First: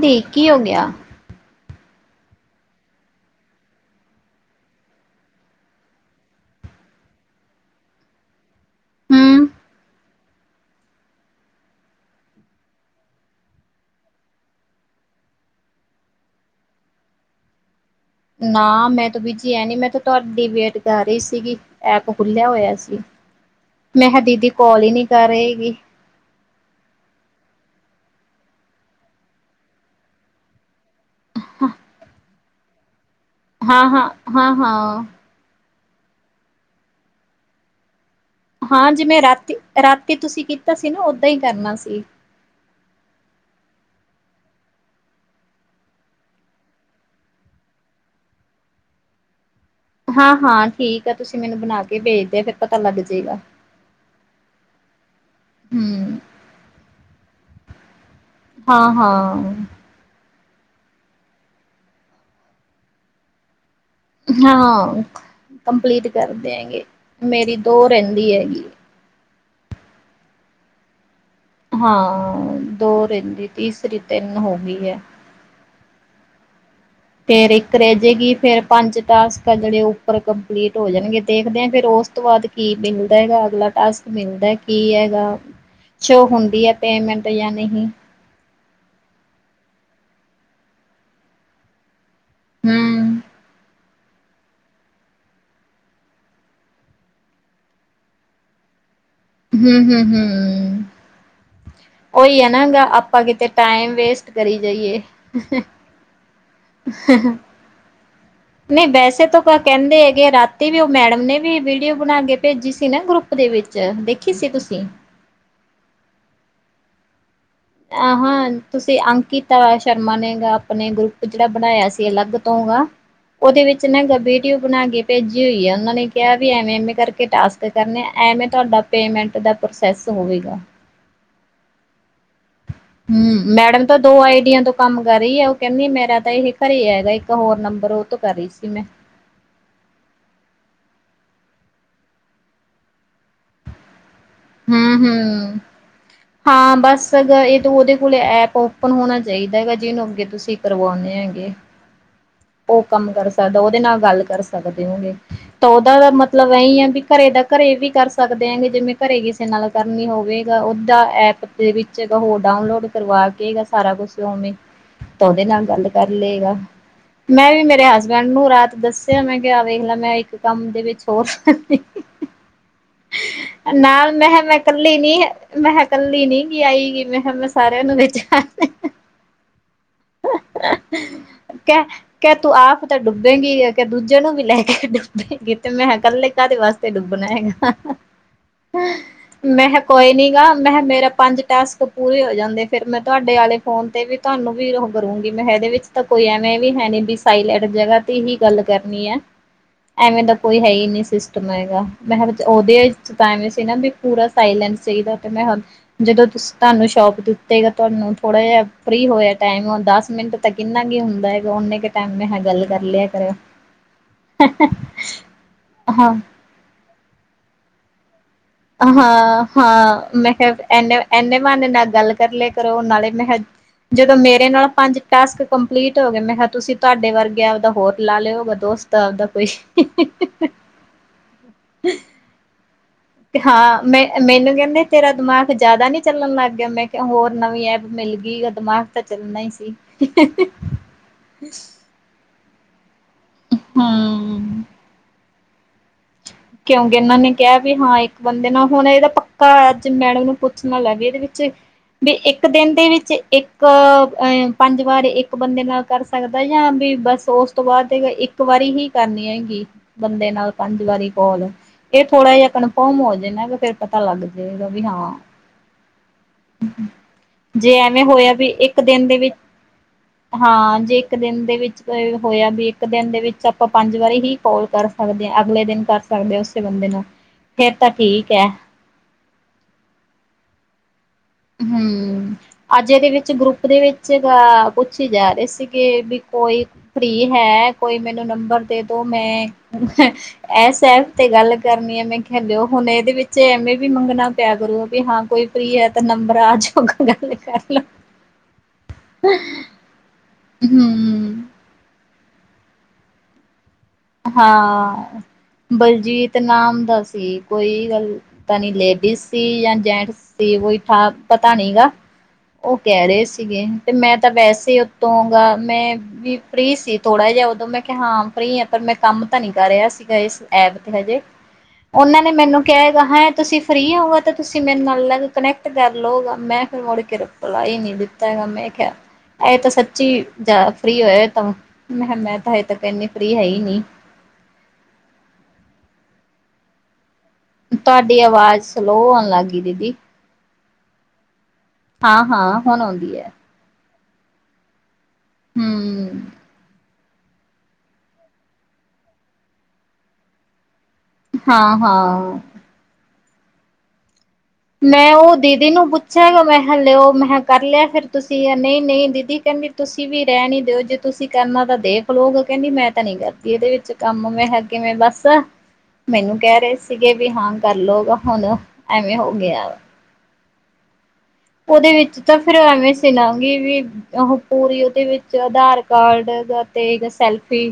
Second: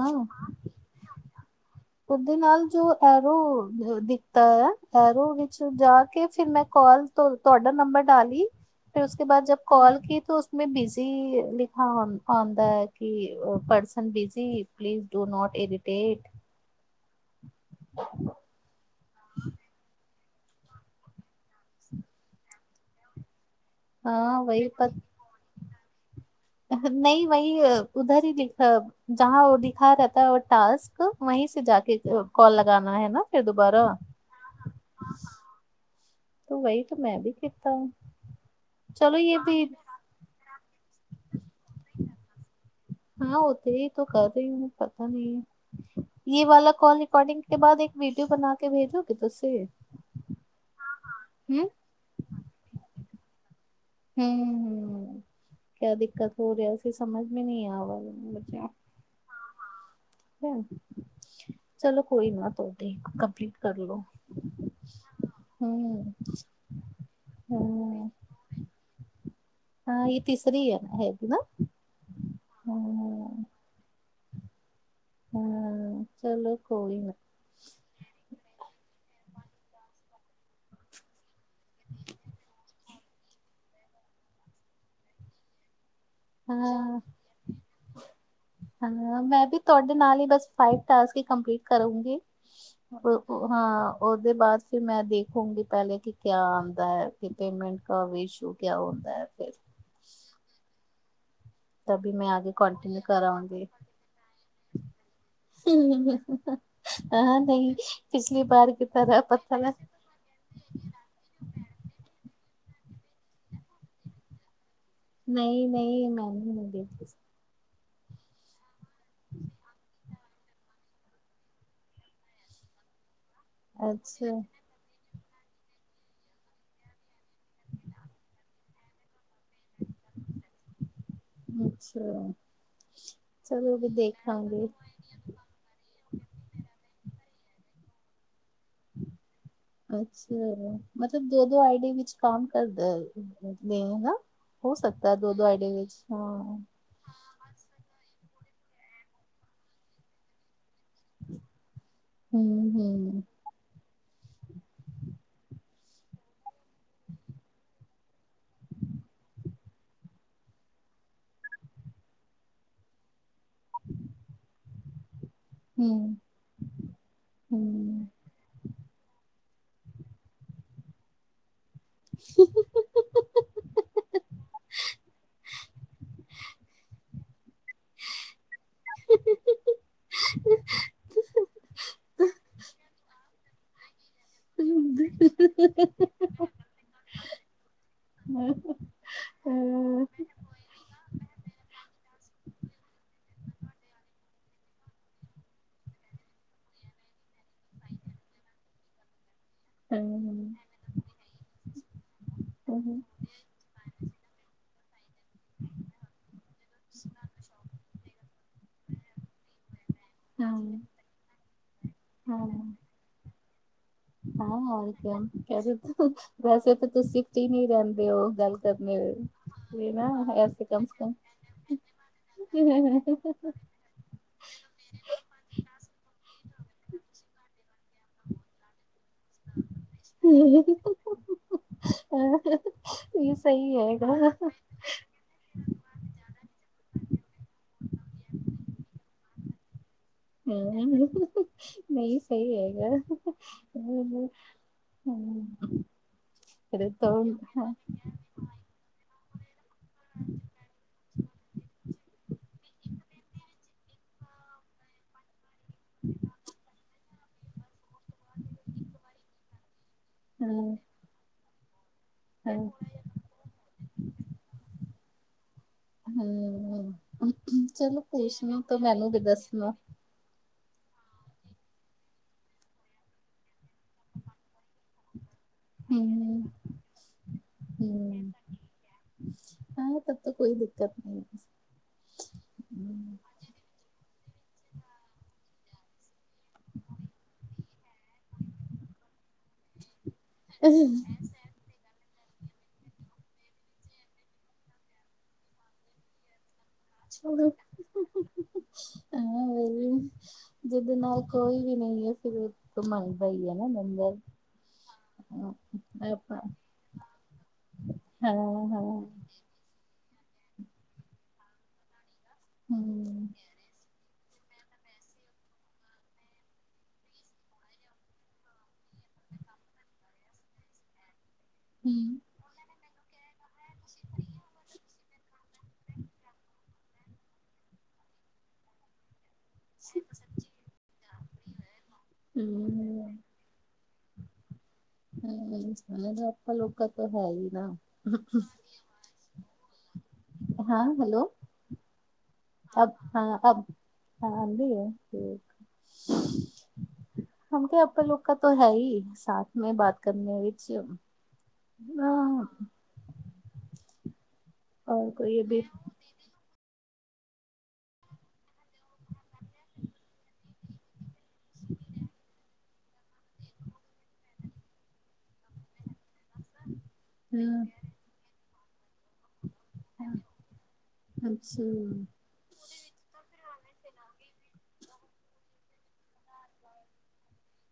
ਨਹੀਂ, ਕੀ ਹੋ ਗਿਆ? ਓਦੇ ਨਾਲ ਜੋਰੋ ਦਿਖਤਾ। ਹੈਰੋ ਵਿੱਚ ਜਾ ਕੇ ਫਿਰ ਮੈਂ ਕਾਲ ਤੁਹਾਡਾ ਨੰਬਰ ਡਾਲੀ। ਫਿਰ ਉਸ ਬਾਦ ਹੂੰ ਜ ਕਾਲ ਕੀ, ਉਸੇ ਬਿਜੀ ਲਿਖ ਆਉਂਦਾ ਹੈ। ਕਿ purse busy please do not irritate. ਨਾਂ ਮੈਂ ਤਾਂ ਬੀਜੀ ਹੈ ਨ ਮੈਂ ਤਾਂ ਤੁਹਾਡੀ ਵੇਟ ਕਰ ਰਹੀ ਸੀਗੀ। ਐਪ ਖੁੱਲਿਆ ਹੋਇਆ ਸੀ। ਮੈਂ ਕਿਹਾ ਦੀਦੀ ਕੋਲ ਹੀ ਨਹੀਂ ਕਰ ਰਹੇਗੀ। ਨਹੀਂ ਵਹੀ, ਉੱਧਰ ਹੀ ਲਿਖ, ਜ ਉਹ ਲਿੱਖਾ ਰਹਿਤਾ ਉਹ ਟਾਸਕ ਵਹੀ ਸੀ। ਜਾ ਕੇ‌ ਕੋਲ ਲਗਾਉਣਾ ਹੇਨਾ। ਹਾਂ- ਹਾਂ -ਹਾਂ- ਹਾਂ। ਤੂੰ ਵਹੀ ਤੇ ਮੈਂ ਵੀ ਕੀਤਾ। ਹਾਂ, ਜਿਵੇਂ ਰਾਤੀ- ਰਾਤੀ ਤੁਸੀਂ ਤਾਂ ਸੀ ਨਾ, ਓਦਾਂ ਹੀ ਕਰਨਾ ਸੀ। ਹਾਂ, ਉਹ ਤੇ ਹੀ ਕਰ ਰਹੇ। ਪਤਾ ਨਹੀਂ ਇਹ ਵਾਲਾ ਕਾਲ ਰਿਕੋਡਿੰਗ ਕੇ ਬਾਅਦ ਇੱਕ ਵੀਡੀਓ ਬਣਾ ਕੇ ਭੇਜੋਗੇ। ਤੁਸੀੇ ਹਾਂ- ਹਾਂ ਠੀਕ ਆ। ਤੁਸੀਂ ਮੈਨੂੰ ਬਣਾ ਕੇ ਭੇਜਦੇ ਫਿਰ ਪਤਾ ਲੱਗ ਜਾਊਗਾ। ਜਗਾ [unintelligible] ਹਮ -ਹਮ ਕਿਆ ਹੂੰ ਦਿੱਕਤ ਹੋ ਰਿਹਾ ਸੀ। ਸਮਝ ਮੈਨ ਆਵੱਲ [unintelligible] ਹਾਂ ਹਾਂ ਚਲੋ ਕੋਈ ਨਾ ਤੁਹਾਡੇ ਕੰਪਲੀਟ ਹਾਂ ਕੰਪਲੀਟ ਕਰਦਿਆਂਗੇ ਮੇਰੀ ਦੋ ਰਹਿੰਦੀ ਹੈਗੀ ਕਰ ਦਿਆਂਗੇ ਹਾਂ ਇਹ ਤਸਰੀ ਹੈ ਨਾ ਹੈ ਹਾਂ ਦੋ ਰਹਿੰਦੀ ਤੀਸਰੀ ਤਿੰਨ ਹੋ ਗਈ ਹੈ ਹਾਂ ਚਲੋ ਕੋਈ ਨਾ ਫਿਰ ਇੱਕ ਰਹਿ ਜਾਏਗੀ ਫਿਰ ਪੰਜ ਟਾਸਕ ਆ ਜਿਹੜੇ ਉੱਪਰ ਕੰਪਲੀਟ ਹੋ ਜਾਣਗੇ ਦੇਖਦੇ ਆਂ ਫਿਰ ਉਸ ਤੋਂ ਬਾਅਦ ਕੀ ਮਿਲਦਾ ਹੈਗਾ ਅਗਲਾ ਟਾਸਕ ਮਿਲਦਾ ਕੀ ਹੈਗਾ ਸ਼ੋ ਹੁੰਦੀ ਹੈ ਹਾਂ ਪੇਮੈਂਟ ਜਾਂ ਨਹੀਂ ਹਾਂ ਮੈਂ ਵੀ ਤੁਹਾਡੇ ਨਾਲ ਹੀ ਬਸ ਫਾਈਵ ਟਾਸਕ ਕੰਪਲੀਟ ਕਰੂੰਗੀ ਹਮ ਹਾਂ ਉਹਦੇ ਬਾਅਦ ਫਿਰ ਮੈਂ ਦੇਖੂੰਗੀ ਪਹਿਲੇ ਕਿ ਕਿਆ ਆਉਂਦਾ ਹੈ ਕਿ ਪੇਮੈਂਟ ਕਾ ਵੀ ਇਸ਼ੂ ਕਿਆ ਹੁੰਦਾ ਹੈ ਫਿਰ ਹਮ ਹਮ ਹਮ ਉਹੀ ਹੈ ਨਾ ਗ ਆਪਾਂ ਕਿਤੇ ਟਾਈਮ ਵੇਸਟ ਕਰੀ ਜਾਈਏ ਨਹੀਂ ਵੈਸੇ ਤਾਂ ਕਹਿੰਦੇ ਹੈਗੇ ਰਾਤੀ ਵੀ ਉਹ ਮੈਡਮ ਨੇ ਵੀ ਵੀਡੀਓ ਬਣਾ ਕੇ ਭੇਜੀ ਸੀ ਨਾ ਗਰੁੱਪ ਦੇ ਵਿੱਚ ਦੇ ਖਸੀੇ ਤੁਸੀਂ [unintelligible] ਨਹੀਂ ਨਹੀਂ ਮੈਂ ਨਹੀਂ ਆਹ ਹੋ ਤੁਸੀਂ ਅੰਕਿਤਾ ਸ਼ਰਮਾ ਨੇ ਆਪਣੇ ਗਰੁੱਪ ਜਿਹੜਾ ਬਣਾਇਆ ਸੀ ਅਲੱਗ ਤੋਂ ਉਹਦੇ ਵਿੱਚ ਮਗਰ ਵੀਡੀਓ ਬਣਾ ਕੇ ਭੇਜੀ ਹੋਈ ਆ ਉਹਨਾਂ ਨੇ ਕਿਹਾ ਵੀ ਐਵੇਂ ਐਵੇਂ ਕਰਕੇ ਟਾਸਕ ਕਰਨੇ ਐਵੇਂ ਤੁਹਾਡਾ ਪੇਮੈਂਟ ਦਾ ਪ੍ਰੋਸੈਸ ਹੋਵੇਗਾ। ਅੱਛਾ! ਹਮ ਮੈਡਮ ਤਾਂ ਦੋ ਆਈਡੀਆਂ ਤੋਂ ਕੰਮ ਕਰ ਰਹੀ ਆ ਉਹ ਕਹਿੰਦੀ ਮੇਰਾ ਤਾਂ ਇਹ ਘਰੇ ਹੈਗਾ ਇੱਕ ਹੋਰ ਨੰਬਰ ਉਹ ਤੋਂ ਕਰ ਰਹੀ ਸੀ। ਮੈਂ ਅੱਛਾ! ਮਤਲਬ ਦੋ ਦੋ ਆਈਡੀ ਵਿੱਚ ਕੰਮ ਕਰਦਾ। ਹਮ ਹਮ ਹਾਂ ਬਸ ਅ ਇਹ ਤ ਉਹਦੇ ਕੋਲ ਐਪ ਓਪਨ ਹੋਣਾ ਚਾਹੀਦਾ ਹੈਗਾ ਜਿਹਨੂੰ ਅੱਗੇ ਤੁਸੀਂ ਕਰਵਾਉਂਦੇ ਹੈਗੇ। ਉਹ ਕੰਮ ਕਰ ਸਕਦਾ ਉਹਦੇ ਨਾਲ ਗੱਲ ਕਰ ਸਕਦੇ ਹੋਗੇ ਤਾਂ ਉਹਦਾ ਦਾ ਮਤਲਬ ਇਹੀ ਆ ਵੀ ਘਰੇ ਦਾ ਘਰੇ ਵੀ ਕਰ ਸਕਦੇ ਆਗੇ ਜਿਵੇਂ ਘਰੇ ਕਿਸੇ ਨਾਲ ਕਰਨੀ ਹੋਵੇਗਾ ਓਦਾ ਐਪ ਦੇ ਵਿੱਚ ਹੋਰ ਡਾਊਨਲੋਡ ਕਰਵਾ ਕੇ ਸਾਰਾ ਕੁਛ ਉਵੇਂ ਤਾਂ ਉਹਦੇ ਨਾਲ ਗੱਲ ਕਰ ਲਏਗਾ। ਮੈਂ ਵੀ ਮੇਰੇ ਹਸਬੈਂਡ ਨੂੰ ਰਾਤ ਦੱਸਿਆ। ਮੈਂ ਕਿਹਾ ਵੇਖਲਾ ਮੈਂ ਇੱਕ ਕੰਮ ਦੇ ਵਿੱਚ ਹੋਰ ਨਾਲ ਮੈਂ ਮੈਂ ਕੱਲੀ ਨੀ ਮੈਂ ਕਿਹਾ ਕੱਲੀ ਨੀ ਆਈ ਗਈ ਮੈਂ [unintelligible] ਸਾਰਿਆਂ ਨੂੰ ਵਿੱਚ ਐਡ ਕੇ ਤੂੰ ਆਪ ਤਾਂ ਡੁੱਬ [unintelligible] ਨੂੰ ਵੀ ਲੈ ਕੇ ਡੁੱਬੇਗੀ ਤੇ ਮੈਂ ਕੱਲੇ ਕਾਹਦੇ ਵਾਸਤੇ ਡੁੱਬਣਾ ਹੈਗਾ ਮੈਂ ਕਿਹਾ ਕੋਈ ਨੀ ਗਾ ਮੈਂ ਕਿਹਾ ਮੇਰਾ ਪੰਜ ਟਾਸਕ ਪੂਰੇ ਹੋ ਜਾਣਦੇ ਫੇਰ ਮੈਂ ਤੁਹਾਡੇ ਆਲੇ ਫੋਨ ਤੇ ਵੀ ਤੁਹਾਨੂੰ ਵੀ ਉਹ ਕਰੂੰਗੀ ਮੈਂ ਇਹਦੇ ਵਿੱਚ ਤਾਂ ਕੋਈ ਐਵੇਂ ਵੀ ਹੈ ਨਹੀਂ ਸਾਈਲੈਂਡ ਜਗ੍ਹਾ ਤੇ ਹੀ ਗੱਲ ਕਰਨੀ ਹੈ। ਐਵੇਂ ਦਾ ਹੂੰ-ਹੂੰ। ਕੋਈ ਹੈ ਹੀ ਨਹੀਂ ਸਿਸਟਮ ਹੈਗਾ ਮੈਂ ਕਿਹਾ ਉਹਦੇ ਹਾਂ-ਹਾਂ, ਵਿੱਚ ਤਾਂ ਐਵੇ ਸੀ ਨਾ ਵੀ ਪੂਰਾ ਸਾਇਲੈਂਸ ਸਹੀ ਗੱਲ ਹੈ। ਤੇ ਮੈਂ ਕਿਹਾ ਜਦੋਂ ਤੁਸੀਂ ਤੁਹਾਨੂੰ ਸ਼ੋਪ ਦਿੱਤੇਗਾ ਤੁਹਾਨੂੰ ਥੋੜਾ ਜਿਹਾ ਫਰੀ ਹੋਇਆ ਟਾਈਮ ਦੱਸ ਮਿੰਟ ਤਾਂ ਹਾਂ ਕਿੰਨਾ ਕੁ ਹੁੰਦਾ ਹੈਗਾ ਉਹਨੇ ਹਾਂ ਮਹਾ ਗੱਲ ਕਰ ਲਿਆ ਕਰ [unintelligible] ਹਾਂ [unintelligible] ਹਾਂ ਵੈਸੇ ਤਾਂ ਤੁਸੀਂ ਉਤੇ ਨਹੀਂ ਰਹਿੰਦੇ ਓ ਹਾਂ ਹਾਂ ਮੈਂ ਐਸੇ ਕਿਹਾ ਕਮ ਇਨੇ ਸੇ ਕਮ ਐਨੇ ਬਹਾਨੇ ਨਾਲ ਗੱਲ ਕਰ ਲਿਆ ਕਰੋ ਨਾਲੇ ਮੈਂ ਜਦੋਂ ਮੇਰੇ ਨਾਲ ਪੰਜ ਟਾਸਕ ਕੰਪਲੀਟ ਹੋ ਗਏ ਮੈਂ ਕਿਹਾ ਤੁਸੀਂ ਤੁਹਾਡੇ ਵਰਗਿਆ ਦਾ ਹੋਰ ਲਾ ਲਿਓਗਾ ਦੋਸਤ ਤਾਂ ਓਦਾਂ ਕੋਈ ਇਹ ਸਹੀ ਹਾਂ ਮੈਂ ਹੈਗਾ ਮੈਨੂੰ ਕਹਿੰਦੇ ਤੇਰਾ ਦਿਮਾਗ ਜਿਆਦਾ ਨੀ ਚੱਲਣ ਲੱਗ ਗਿਆ ਮੈਂ ਕਿਹਾ ਹੋਰ ਨਵੀਂ ਐਪ ਮਿਲ ਗਈ ਦਿਮਾਗ ਤਾਂ ਚੱਲਣਾ ਹੀ ਸੀ ਹੂੰ ਨਹੀਂ ਸਹੀ ਹੈਗਾ ਹੂੰ ਹੂੰ ਕਿਉਂਕਿ ਇਹਨਾਂ ਨੇ ਕਿਹਾ ਵੀ ਹਾਂ ਇੱਕ ਬੰਦੇ ਨਾ ਹੁਣ ਇਹਦਾ ਪੱ ਕਾ ਮੈਡਮ ਨੂੰ ਪੁੱਛਣਾ ਨਾ [unintelligible] ਇਹਦੇ ਵਿੱਚ ਵੀ ਇੱਕ ਦਿਨ ਦੇ ਵਿੱਚ ਇੱਕ ਇੱਕ ਪੰਜ ਵਾਰ ਇੱਕ ਬੰਦੇ ਨਾਲ ਕਰ ਸਕਦਾ ਜਾਂ ਵੀ ਬੱਸ ਉਸ ਤੋਂ ਬਾਅਦ ਇੱਕ ਵਾਰੀ ਹੀ ਕਰਨੀ ਹੈਗੀ ਬੰਦੇ ਨਾਲ ਹਾਂ ਪੰਜ ਵਾਰੀ ਕੋਲ ਇਹ ਥੋੜਾ ਜਹਾ ਹਾਂ ਕਨਫਰਮ ਹੋ ਜਾਣਾ ਫੇਰ ਪਤਾ ਲੱਗ ਜਾਏਗਾ ਵੀ ਹਾਂ ਹਮ ਜੇ ਚਲੋ ਐਵੇਂ ਹੋਇਆ ਪੁੱਛ ਵੀ ਲੈਣਾ ਫ਼ਿਰ ਇੱਕ ਦਿਨ ਮੈਨੂੰ ਵੀ ਦੇ ਵਿੱਚ ਦੱਸਣਾ ਹਾਂ ਜੇ ਇੱਕ ਦਿਨ ਦੇ ਵਿੱਚ ਹੋਇਆ ਵੀ ਇੱਕ ਦਿਨ ਦੇ ਵਿੱਚ ਆਪਾਂ ਪੰਜ ਵਾਰੀ ਹੀ ਕਾਲ ਕਰ ਸਕਦੇ ਅਗਲੇ ਦਿਨ ਕਰ ਸਕਦੇ ਹੂੰ, ਉਸੇ ਬੰਦੇ ਨੂੰ ਫੇਰ ਤਾਂ ਠੀਕ ਹੂੰ। ਹੈ ਤ ਹਮ ਅੱਜ ਇਹਦੇ ਵਿੱਚ ਗਰੁੱਪ ਦੇ ਵਿੱਚ ਤਾਂ ਪੁੱਛ ਹੀ ਜਾ ਰਹੇ ਸੀ ਕੇ ਕੋਈ ਫਰੀ ਹੈ ਕੋਈ ਮੈਨੂੰ ਨੰਬਰ ਦੇ ਦੋ ਮੈਂ ਐਸ ਐਪ ਤੇ ਗੱਲ ਕਰਨੀ ਹੈ ਮੈਂ ਹੈਲੋ ਹੁਣ ਇਹਦੇ ਵਿੱਚ ਐਵੇਂ ਵੀ ਮੰਗਣਾ ਪਿਆ ਕਰੋ ਵੀ ਹਾਂ ਕੋਈ ਫਰੀ ਅਤੇ ਨੰਬਰ ਅੱਜ ਆਹ ਜਿਦੇ ਨਾਲ ਹੂੰ ਕੋਈ ਵੀ ਨਹੀਂ ਨਈ ਫਿਰ ਘੁਮਣ ਗਈ ਆ ਨਾ ਮੈਂ ਹਾਂ ਬਲਜੀਤ ਆਪਾਂ ਨਾਮ ਦਾ ਸੀ ਕੋਈ ਗੱਲ ਹਾਂ ਪਤਾਂ ਨੀ ਹਾਂ ਲੇਡੀਜ਼ ਹੂੰ ਸੀ ਜਾਂ ਜੈਂਟਸ ਸੀ ੳਹੀ ਠਾ ਪਤਾ ਨਹੀ ਗਾ ਉਹ ਕਹਿ ਰਹੇ ਹੂੰ। ਸੀਗੇ ਤੇ ਮੈਂ ਤਾਂ ਵੈਸੇ ਹੀ ਉੱਤੋਂ ਗ ਮੈਂ ਵੀ ਫ੍ਰੀ ਸੀ ਥੋੜਾ ਜਿਹਾ ਉਦੋਂ ਮੈਂ ਕਿਹਾ ਹਾਂ ਫ੍ਰੀ ਹਾ ਪਰ ਮੈਂ ਕੰਮ ਤਾਂ ਨਹੀਂ ਕਰ ਰਿਹਾ ਸੀਗਾ ਇਸ ਐਪ ਤੇ ਹਜੇ ਉਹਨਾਂ ਨੇ ਮੈਨੂੰ ਕਿਹਾਗਾ ਹੈ। ਤੁਸੀਂ ਫਰੀ ਆਉਗਾ ਤਾਂ ਤੁਸੀਂ ਮੇਰੇ ਨਾਲ ਕਨੈਕਟ ਕਰ ਲਓਗਾ ਮੈਂ ਫਿਰ ਮੁੜ ਕੇ ਰਿਪਲਾਈ ਨਹੀਂ ਦਿੱਤਾ ਹੈਗਾ ਮੈਂ ਖਯਾ ਇਹ ਤਾਂ ਸੱਚੀ ਅ ਫ੍ਰਰੀ ਹੋਏ। ਤਾਂ ਮੈਂ ਕਿਹਾ ਮੈਂ ਤਾਂ ਹਜੇ ਤੱਕ ਕਹਨੀ ਹੂੰ, ਫ੍ਰਰੀ ਹੈ ਈ ਹੂੰ [unintelligible] ਹਲੋ ਕਤ ਤੁਹਾਡੀ ਆਵਾਜ਼ ਸਲੋਅ ਹੋਣ ਲੱਗ ਗਈ ਦੀਦੀ। ਹਾਂ ਹੈਲੋ ਹਾਂ, ਹਾਂ ਹੁਣ ਆਉਂਦੀ ਹੈ। ਹਾਂ ਆਂਦੀ ਏ। ਹੂੰ। ਹਕ ਆਪਾਂ ਲੋਕਾਂ ਤੋਂ ਹੈ ਹੀ ਸਾਥ ਮੇ ਬਾਤ ਕਰਨੇ ਵਿੱਚ ਹਾਂ-ਹਾਂ ਅਹ, ਮੈਂ ਉਹ ਦੀਦੀ ਨੂੰ ਪੁੱਛਿਆਗਾ ਮੈਂ ਹਲੇਿਓ ਮੈਂ ਕਿਹਾ ਕਰ ਲਿਆ ਫੇਰ ਤੁਸੀਂ ਨਹੀਂ, ਨਹੀਂ ਦੀਦੀ ਕਹਿੰਦੀ ਤੁਸੀਂ ਵੀ ਰਹਿਨ ਈ ਦਿਓ ਜੇ ਤੁਸੀਂ ਕਰਨਾ ਤਾਂ ਦੇਖ ਲੋ ਕਹਿੰਦੀ ਮੈਂ ਤਾਂ ਨਹੀਂ ਕਰਦੀ ਇਹਦੇ ਵਿੱਚ ਕੰਮ ਮੈਂ ਹੈ ਕਿਵੇਂ ਬਸ ਮੈਨੂੰ ਕਹਿ ਰਹੇ ਸੀ ਸੀਗੇ ਵੀ ਹਾਂ ਕਰਲਓਗਾ ਹੁਣ। ਐਵੇਂ ਹੋ ਗਿਆ। [inaudible] ਉਹਦੇ ਵਿੱਚ ਤਾਂ ਫਿਰ ਐਵੇਂ ਸੀ ਨਾ ਵੀ ਵੀ ਉਹ ਪੂਰੀ ਉਹਦੇ ਵਿੱਚ ਆਧਾਰ ਕਾਰਡ ਅਤੇ ਸੈਲਫੀ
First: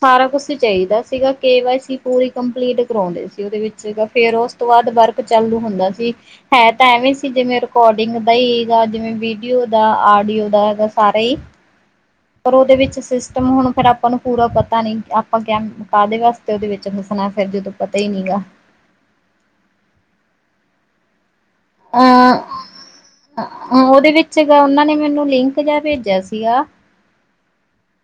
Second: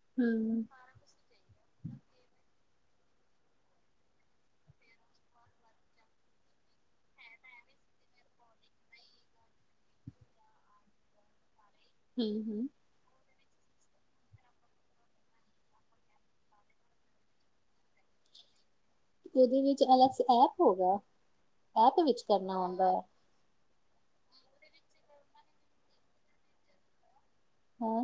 ਸਾਰਾ ਕੁਛ ਚਾਹੀਦਾ ਸੀਗਾ ਕੇ ਵਾੲ ਪੂਰੀ ਕੰਪਲੀਟ ਕਰਵਾਉਂਦੇ ਸੀ ਉਹਦੇ ਵਿੱਚ ਫੇਰ ਉਸ ਤੋਂ ਬਾਅਦ ਵਰਕ ਚਾਲੂ ਹੁੰਦਾ ਸੀ ਹੈ ਤਾਂ ਐਵੇਂ ਸੀ ਜਿਵੇਂ ਕੋਡਿੰਗ ਦਾ ਹੀ ਹੈਗਾ ਜਿਵੇਂ ਵੀਡੀਓ ਦਾ ਆਡੀਓ ਦਾ ਹੈਗਾ ਸਾਰਾ ਹੀ। ਪਰ ਉਹਦੇ ਵਿੱਚ ਸਿਸ ਹੁਣ ਫਿਰ ਆਪਾਂ ਨੂੰ ਪੂਰਾ ਪਤਾ ਨੀ ਆਪਾਂ ਕਯਾ ਕਾਹਦੇ ਵਾਸਤੇ ਉਹਦੇ ਵਿੱਚ ਹੱਸਣਾ ਫਿਰ ਜਦੋਂ ਪਤਾ ਹੀ ਨੀ ਗਾ। ਉਹਦੇ ਵਿੱਚ ਅਲੱਸ ਐਪ ਹੋਗਾ? ਇਹ ਤੇ ਵਿੱਚ ਅ ਕਰਨਾ ਆਉਂਦਾ ਹੈ। ਉਹਦੇ ਵਿੱਚਗਾ ਉਹਨਾਂ ਨੇ ਮੈਨੂੰ ਲਿੰਕ ਜਾ ਭੇਜਿਆ ਸੀਗਾ। ਹੂੰ।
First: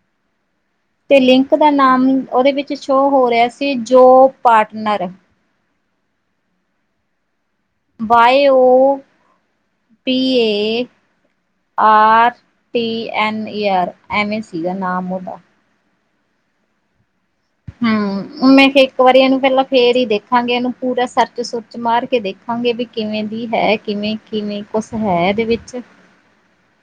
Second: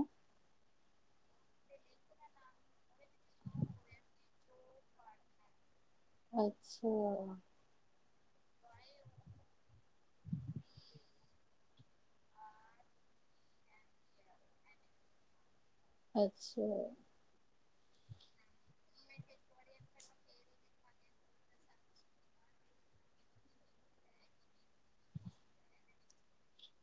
ਤੇ ਲਿੰਕ ਦਾ ਨਾਮ ਉਹਦੇ ਵਿੱਚ ਸ਼ੋਅ ਹੋ ਰਿਹਾ ਸੀ ਜੋ ਪਾਰਟਨਰ ਅੱਛਾ ਵਾਇਓ P A R T N E R ਐਵੇ ਸੀਗਾ ਨਾਮ ਓਹਦਾ ਅੱਛਾ ਹੂੰ, ਮੈਂ ਇੱਕ ਵਾਰੀ ਇਹਨੂੰ ਪਹਿਲਾਂ ਫੇਰ ਹੀ ਦੇਖਾਂਗੇ ਇਹਨੂੰ ਪੂਰਾ ਸਰਚ ਸੁਚ ਮਾਰ ਕੇ ਦੇਖਾਂਗੇ ਵੀ ਕਿਵੇਂ ਦੀ ਹੈ ਕਿਵੇਂ ਕਿਵੇਂ ਕੁਛ ਹੈ ਇਹਦੇ ਵਿੱਚ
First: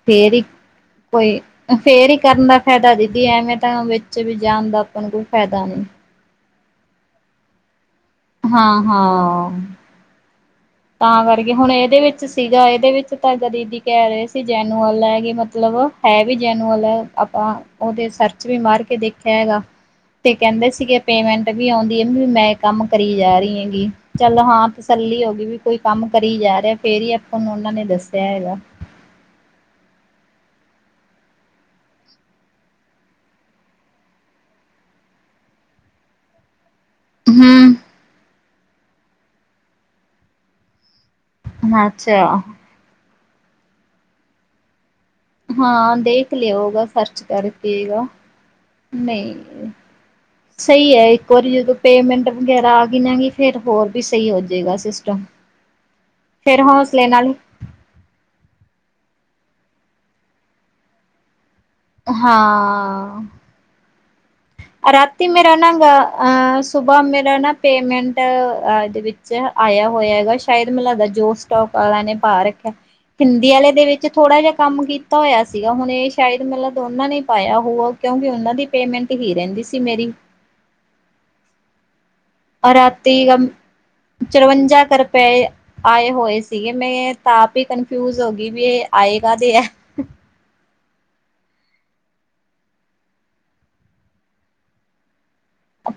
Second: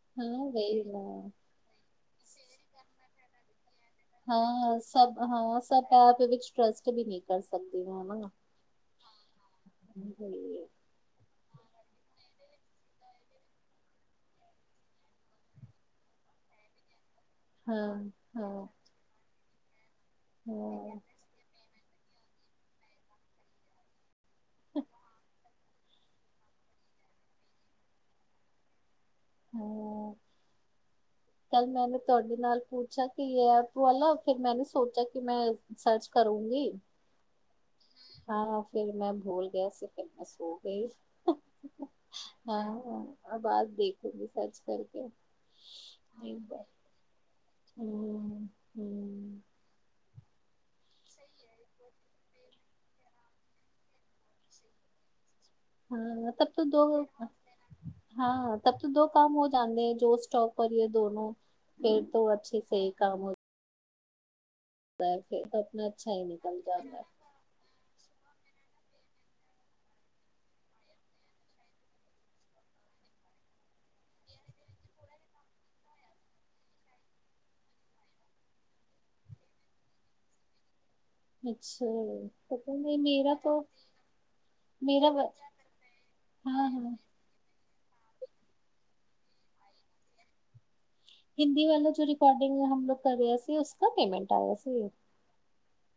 ਫੇਰ ਹੀ ਹਾਂ ਵੈਰੀ ਨਾ ਕੋਈ ਫੇਰ ਹੀ ਕਰਨ ਦਾ ਫਾਇਦਾ ਦੀਦੀ ਐਵੇਂ ਤਾਂ ਵਿੱਚ ਵੀ ਜਾਣ ਹਾਂ ਦਾ ਆਪਾਂ ਨੂੰ ਸਭ ਕੋਈ ਹਾਂ ਫਾਇਦਾ ਨਹੀਂ! ਸਭ ਐਪ ਵਿੱਚ ਟਰਸਟ ਵੀ ਨਹੀਂ ਕਰ ਸਕਦੇ। ਹਾਂ ਨਾ ਹਾਂ। ਹਾਂ। [unintelligible] ਤਾਂ ਕਰਕੇ ਹੁਣ ਇਹਦੇ ਵਿੱਚ ਸੀਗਾ ਇਹਦੇ ਵਿੱਚ ਤਾਂ ਕਦੀ ਦੀਦੀ ਕਹਿ ਰਹੇ ਸੀ ਜੈਨੂਅਲ ਹੈ ਕਿ ਮਤਲਬ ਹੈ ਵੀ ਜੈਨੂਅਲ ਹੈ ਆਪਾਂ ਹਾਂ ਉਹਦੇ ਸਰਚ ਹਾਂ ਵੀ ਮਾਰ ਕੇ ਦੇਖਿਆ ਹੈਗਾ। ਤੇ ਕਹਿੰਦੇ ਸੀਗੇ ਹਾਂ ਪੇਮੈਂਟ ਵੀ ਆਉਂ ਵੀ ਮੈਂ ਕੰਮ ਕਰੀ ਜਾ ਰਹੀ ਹੈਂਗੀ ਚਲੋ ਹਾਂ ਤਸੱਲੀ ਹੋ ਗਈ ਵੀ ਕੋਈ ਕੰਮ ਕਰੀ ਜਾ ਰਿਹਾ ਫੇਰ ਹੀ ਆਪਾਂ ਨੂੰ ਉਹਨਾਂ ਨੇ ਦੱਸਿਆ ਹੈਗਾ ਹੂੰ ਕੱਲ ਮੈਨ ਤੁਹਾਡੇ ਨਾਲ ਪੁੱਛਿਆ ਕਿ ਇਹ ਐਪ ਵਾਲਾ ਫਿਰ ਮੈਨ ਸੋਚਿਆ ਕਿ ਮੈਂ ਸਰਚ ਕਰੂੰਗੀ ਹੂੰ, ਹਾਂ, ਫਿਰ ਮੈਂ ਭੂਲ ਗਿਆ ਸੀ ਫਿਰ ਮੈਂ ਸੋ ਗਈ ਅੱਛਾ, ਆ ਬਾਜ਼ ਦੇਖੂੰਗੀ ਸਰਚ ਕਰਕੇ [inaudible] ਸਹੀ ਹੈ ਇੱਕ ਵਾਰੀ ਜਦੋਂ ਪੇਮੈਂਟ ਵਗੈਰਾ ਆ ਗਈ ਨਾ ਗਈ ਫਿਰ ਹੋਰ ਵੀ ਸਹੀ ਹੋ ਜਾਏਗਾ ਸਿਸਟਮ ਹਾਂ ਤਬ ਫੇਰ ਤ ਦੋ ਹੌਸਲੇ ਨਾਲ ਹਾਂ ਤਬ ਦੋ ਕੰਮ ਹੋ ਜਾਂਦੇ ਹੈ ਜੋ ਸਟੋਕ ਕਰੀਏ ਦੋਨੋ ਫੇਰ ਤੋਂ ਅੱਛੇ ਸਹੀ ਕੰਮ ਹਾਂ ਹੋ ਰਾਤੀ ਮੇਰਾ ਨਾ ਸੁਬਾਹ ਮੇਰਾ ਨਾ ਪੇਮੈਂਟ ਵਿੱਚ ਆਇਆ ਹੋਇਆ ਹੈਗਾ ਸ਼ਾਇਦ ਮਤਲਬ ਦਾ ਜੋ ਸਟੋਕ ਵਾਲਾ ਨੇ ਪਾ ਰੱਖਿਆ ਹਿੰਦੀ ਵਾਲੇ ਦੇ ਵਿੱਚ ਥੋੜਾ ਜਿਹਾ ਕੰਮ ਕੀਤਾ ਹੋਇਆ ਸੀਗਾ ਹੁਣ ਇਹ ਸ਼ਾਇਦ ਮਤਲਬ ਦੋਨਾਂ ਨੇ ਪਾਇਆ ਹੋਊਗਾ ਕਿਉਂਕਿ ਉਹਨਾਂ ਦੀ ਪੇਮੈਂਟ ਹੀ ਰਹਿੰਦੀ ਸੀ ਮੇਰੀ ਅੱਛਾ ਰਾਤੀ ਚੁਰਵੰਜਾ ਰੁਪਏ ਆਏ ਹੋਏ ਸੀਗੇ ਮੈਂ ਤਾਪ ਹੀ ਕ ਫਿਊਜ਼ ਹੋ ਗਈ ਵੀ ਇਹ ਆਏ ਕਾਹਦੇ ਆ ਹਿੰਦੀ ਵਾਲਾ ਜੋ ਰਿਕੋਡਿੰਗ ਹਮ ਲੋਕ ਕਰ ਰਿਹਾ ਸੀ ਉਸ ਪੇਮੈਂਟ ਆਇਆ ਸੀ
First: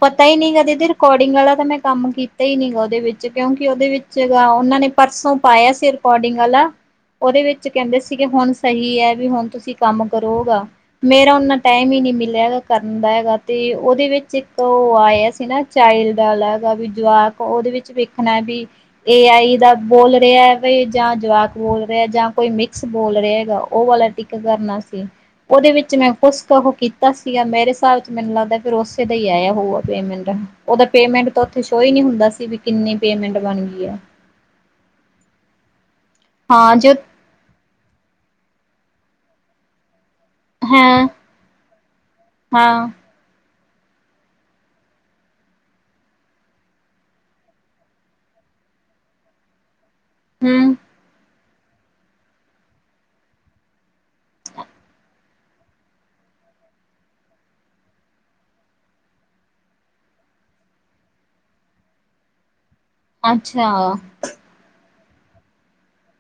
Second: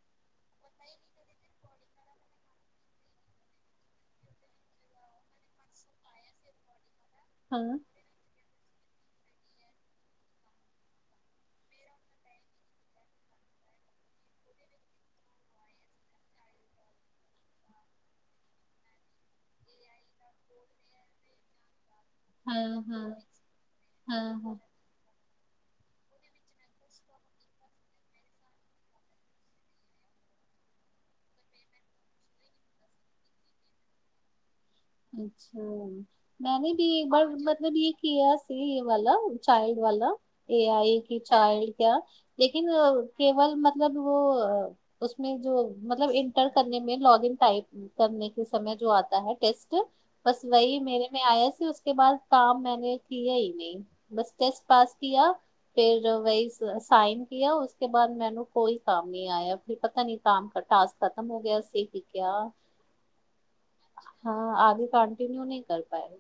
ਪਤਾ ਈ ਨੀ ਐਦੀ ਰਿਕਾਰਡਿੰਗ ਆਲਾ ਤਾ ਮੇ, ਕੰਮ ਕੀਤਾ ਹੀ ਨੀ ਗਾ ਉਹਦੇ ਵਿੱਚ ਕਿਉਂਕਿ ਉਹਦੇ ਵਿੱਚ ਗਾ ਉਹਨਾਂ ਨੇ ਪਰਸੋਂ ਪਾਇਆ ਸੀ ਰਿਕੋਡਿੰਗ ਆਲਾ ਉਹਦੇ ਵਿੱਚ ਕਹਿੰਦੇ ਸੀਗੇ ਹੁਣ ਸਹੀ ਹੈ ਵੀ ਹੁਣ ਤੁਸੀਂ ਕੰਮ ਕਰੋਗਾ ਮੇਰਾ ਨਾ ਟਾਈਮ ਹੀ ਨਹੀਂ ਮਿਲਿਆ ਹੈਗਾ ਕਰਨ ਦਾ ਹੈਗਾ ਤੇ ਉਹਦੇ ਵਿੱਚ ਤੋਂ ਉਹ ਆਇਆ ਸੀ ਨਾ ਚਾਈਲਡ ਅਲਗ ਵੀ ਜਵਾਕ ਉਹਦੇ ਵਿੱਚ ਵੇਖਣਾ ਵੀ ਏ ਆਈ ਦਾ ਬੋਲ ਰਿਹਾ ਬ ਜਾਂ ਜਵਾਕ ਬੋਲ ਰਿਹਾ ਜਾਂ ਕੋਈ ਮਿਕਸ ਬੋਲ ਰਿਹਾ ਹੈਗਾ ਉਹ ਵਾਲਾ ਟਿੱਕ ਕਰਨਾ ਸੀ। ਉਹਦੇ ਵਿੱਚ ਮੈਂ ਕੁਛ ਕੁ ਕੀਤਾ ਸੀਗਾ ਮੇਰੇ ਹਿਸਾਬ ਚ ਮੈਨੂੰ ਲੱਗਦਾ ਫਿਰ ਉਸੇ ਦਾ ਹੀ ਆਇਆ। ਪਟ ਉਹਦਾ ਪੇਮੈਂਟ ਤਾਂ ਉਓਥੇ ਸੋ ਹੀ ਨੀ ਹੁੰਦਾ ਸੀ ਵੀ ਕਿੰਨੀ ਪੇਮੈਂਟ ਬਣ ਗਈ ਆ। ਅੱਛਾ, ਮੈਂ ਵੀ ਬੀ ਜੋ ਏ ਮਤਲਬ ਇਹ ਕੀਆ, ਇਹ ਵਾਲਾ ਚਾਈਲਡ ਵਾਲਾ ਏ ਆਈ ਹਾਂ ਕੀ ਚਾਈਲਡ ਕਿਆ ਲੇਕਿ ਹਾਂ ਕੇਵਲ ਮਤਲਬ ਮਤਲਬ ਉਹ ਉਸਮੇ ਜੋ ਮਤਲਬ ਇੰਟਰ ਕਰਨ ਮੈਂ ਲੌਗ ਇਨ ਟਾਈਪ ਕਰਨ ਕੇ ਸਮੇ ਜੋ ਆਤਾ ਹੈ, ਟੈਸਟ ਬਸ ਹਮ ਵਹੀ ਮੇਰੇ ਮੈਂ ਆਇ ਉਸਕੇ ਬਾਅਦ ਤਾਂ ਮੈਨੇ ਸੀਆਈ ਨੇ ਬਸ ਟੈਸਟ ਪਾਸ ਕੀਆ ਫਿਰ ਗਾਈਜ ਸਾਈਨ ਕੀ ਹ ਉਸਕੇ ਬਾਅਦ ਮੈਨੇ ਕੋਈ ਕੰਮ ਨਹੀਂ ਆਇਆ ਕਿ ਪਤਾ ਨਹੀਂ ਸਾਫ ਟਾਸ ਖਤਮ ਹੋ ਅੱਛਾ ਵ। ਹਾਂ, ਆਗੇ ਕੰਟੀਨਿਊ ਨਹੀਂ ਕਰ ਪਾਏ।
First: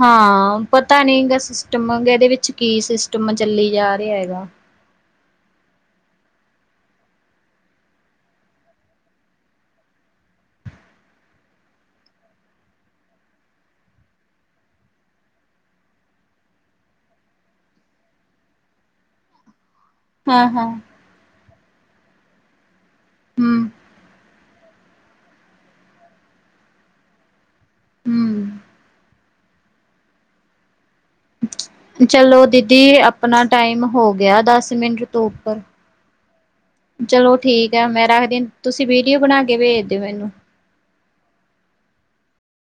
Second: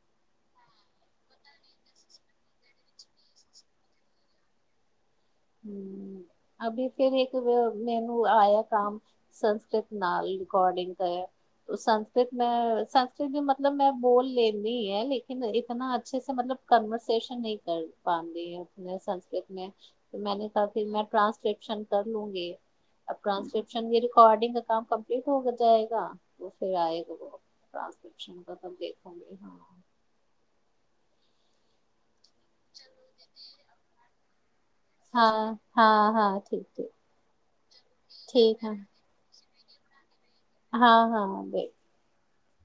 ਹਾਂ, ਪਤਾ ਨੀਗਾ ਸਿਸਟਮ, ਇਹਦੇ ਵਿੱਚ ਕੀ ਸਿਸਟਮ ਚੱਲੀ ਜਾ ਰਿਹਾ ਹੈਗਾ। ਅਭੀ ਫਿਰ ਇੱਕ ਮੈਨੂੰ ਆਇਆ ਕਾਮ ਸੰਸਕ੍ਰਿਤ ਨਾਲ ਰਿਕੋਡਿੰਗ ਕਰ, ਸੰਸਕ੍ਰਿਤ ਮੈਂ, ਸੰਸਕ੍ਰਿਤ ਮਤਲਬ ਮੈਂ ਬੋਲ ਲੈਂਦੀ ਆ ਲੇਕਿਨ ਇਤਨਾ ਅੱਛੇ ਸੇ ਮਤਲਬ ਕਨਵਰਸੈਸ਼ਨ ਨਹੀਂ ਕਰ ਪਾਦੀ ਹੂਂ ਸੰਸਕ੍ਰਿਤ ਮ- ਹਾਂ ਮੈਨੇ ਕਾ ਹਾਂ ਫਿਰ ਮੈਂ ਟ੍ਰਾਂਸਲੇਟ- ਕਰ ਲੂੰਗੀ ਅਬ ਹਮ ਟ੍ਰਾਂਸਕ੍ਰਿਪਸ਼ਨ ਰਿਕੋਡਿੰਗ ਕਾ ਕੰਮ ਕੰਪਲੀਟ ਹੋ ਜਾਏਗਾ ਫਿਰ ਆਏਗਾ ਬ- ਟਰਾਂਸਕ੍ਰਿਪਸ਼ਨ ਦਾ ਹਮ [unintelligible] ਤੁ ਦੇਖਾਂਗੇ। [unintelligible] ਚਲੋ, ਦੀਦੀ ਆਪਣਾ- ਟਾਈਮ ਹੋ ਗਿਆ ਦਸ- ਮਿੰਟ ਤੋਂ ਉੱਪਰ, ਚਲੋ ਠੀਕ ਹੈ। ਮੈਂ ਰੱਖਦੀ ਤੁਸੀਂ ਵੀਡੀਓ ਬਣਾ ਕੇ। ਭੇਜਦੇ ਹੋ ਮੈਨੂੰ। ਹਾਂ- ਹਾਂ।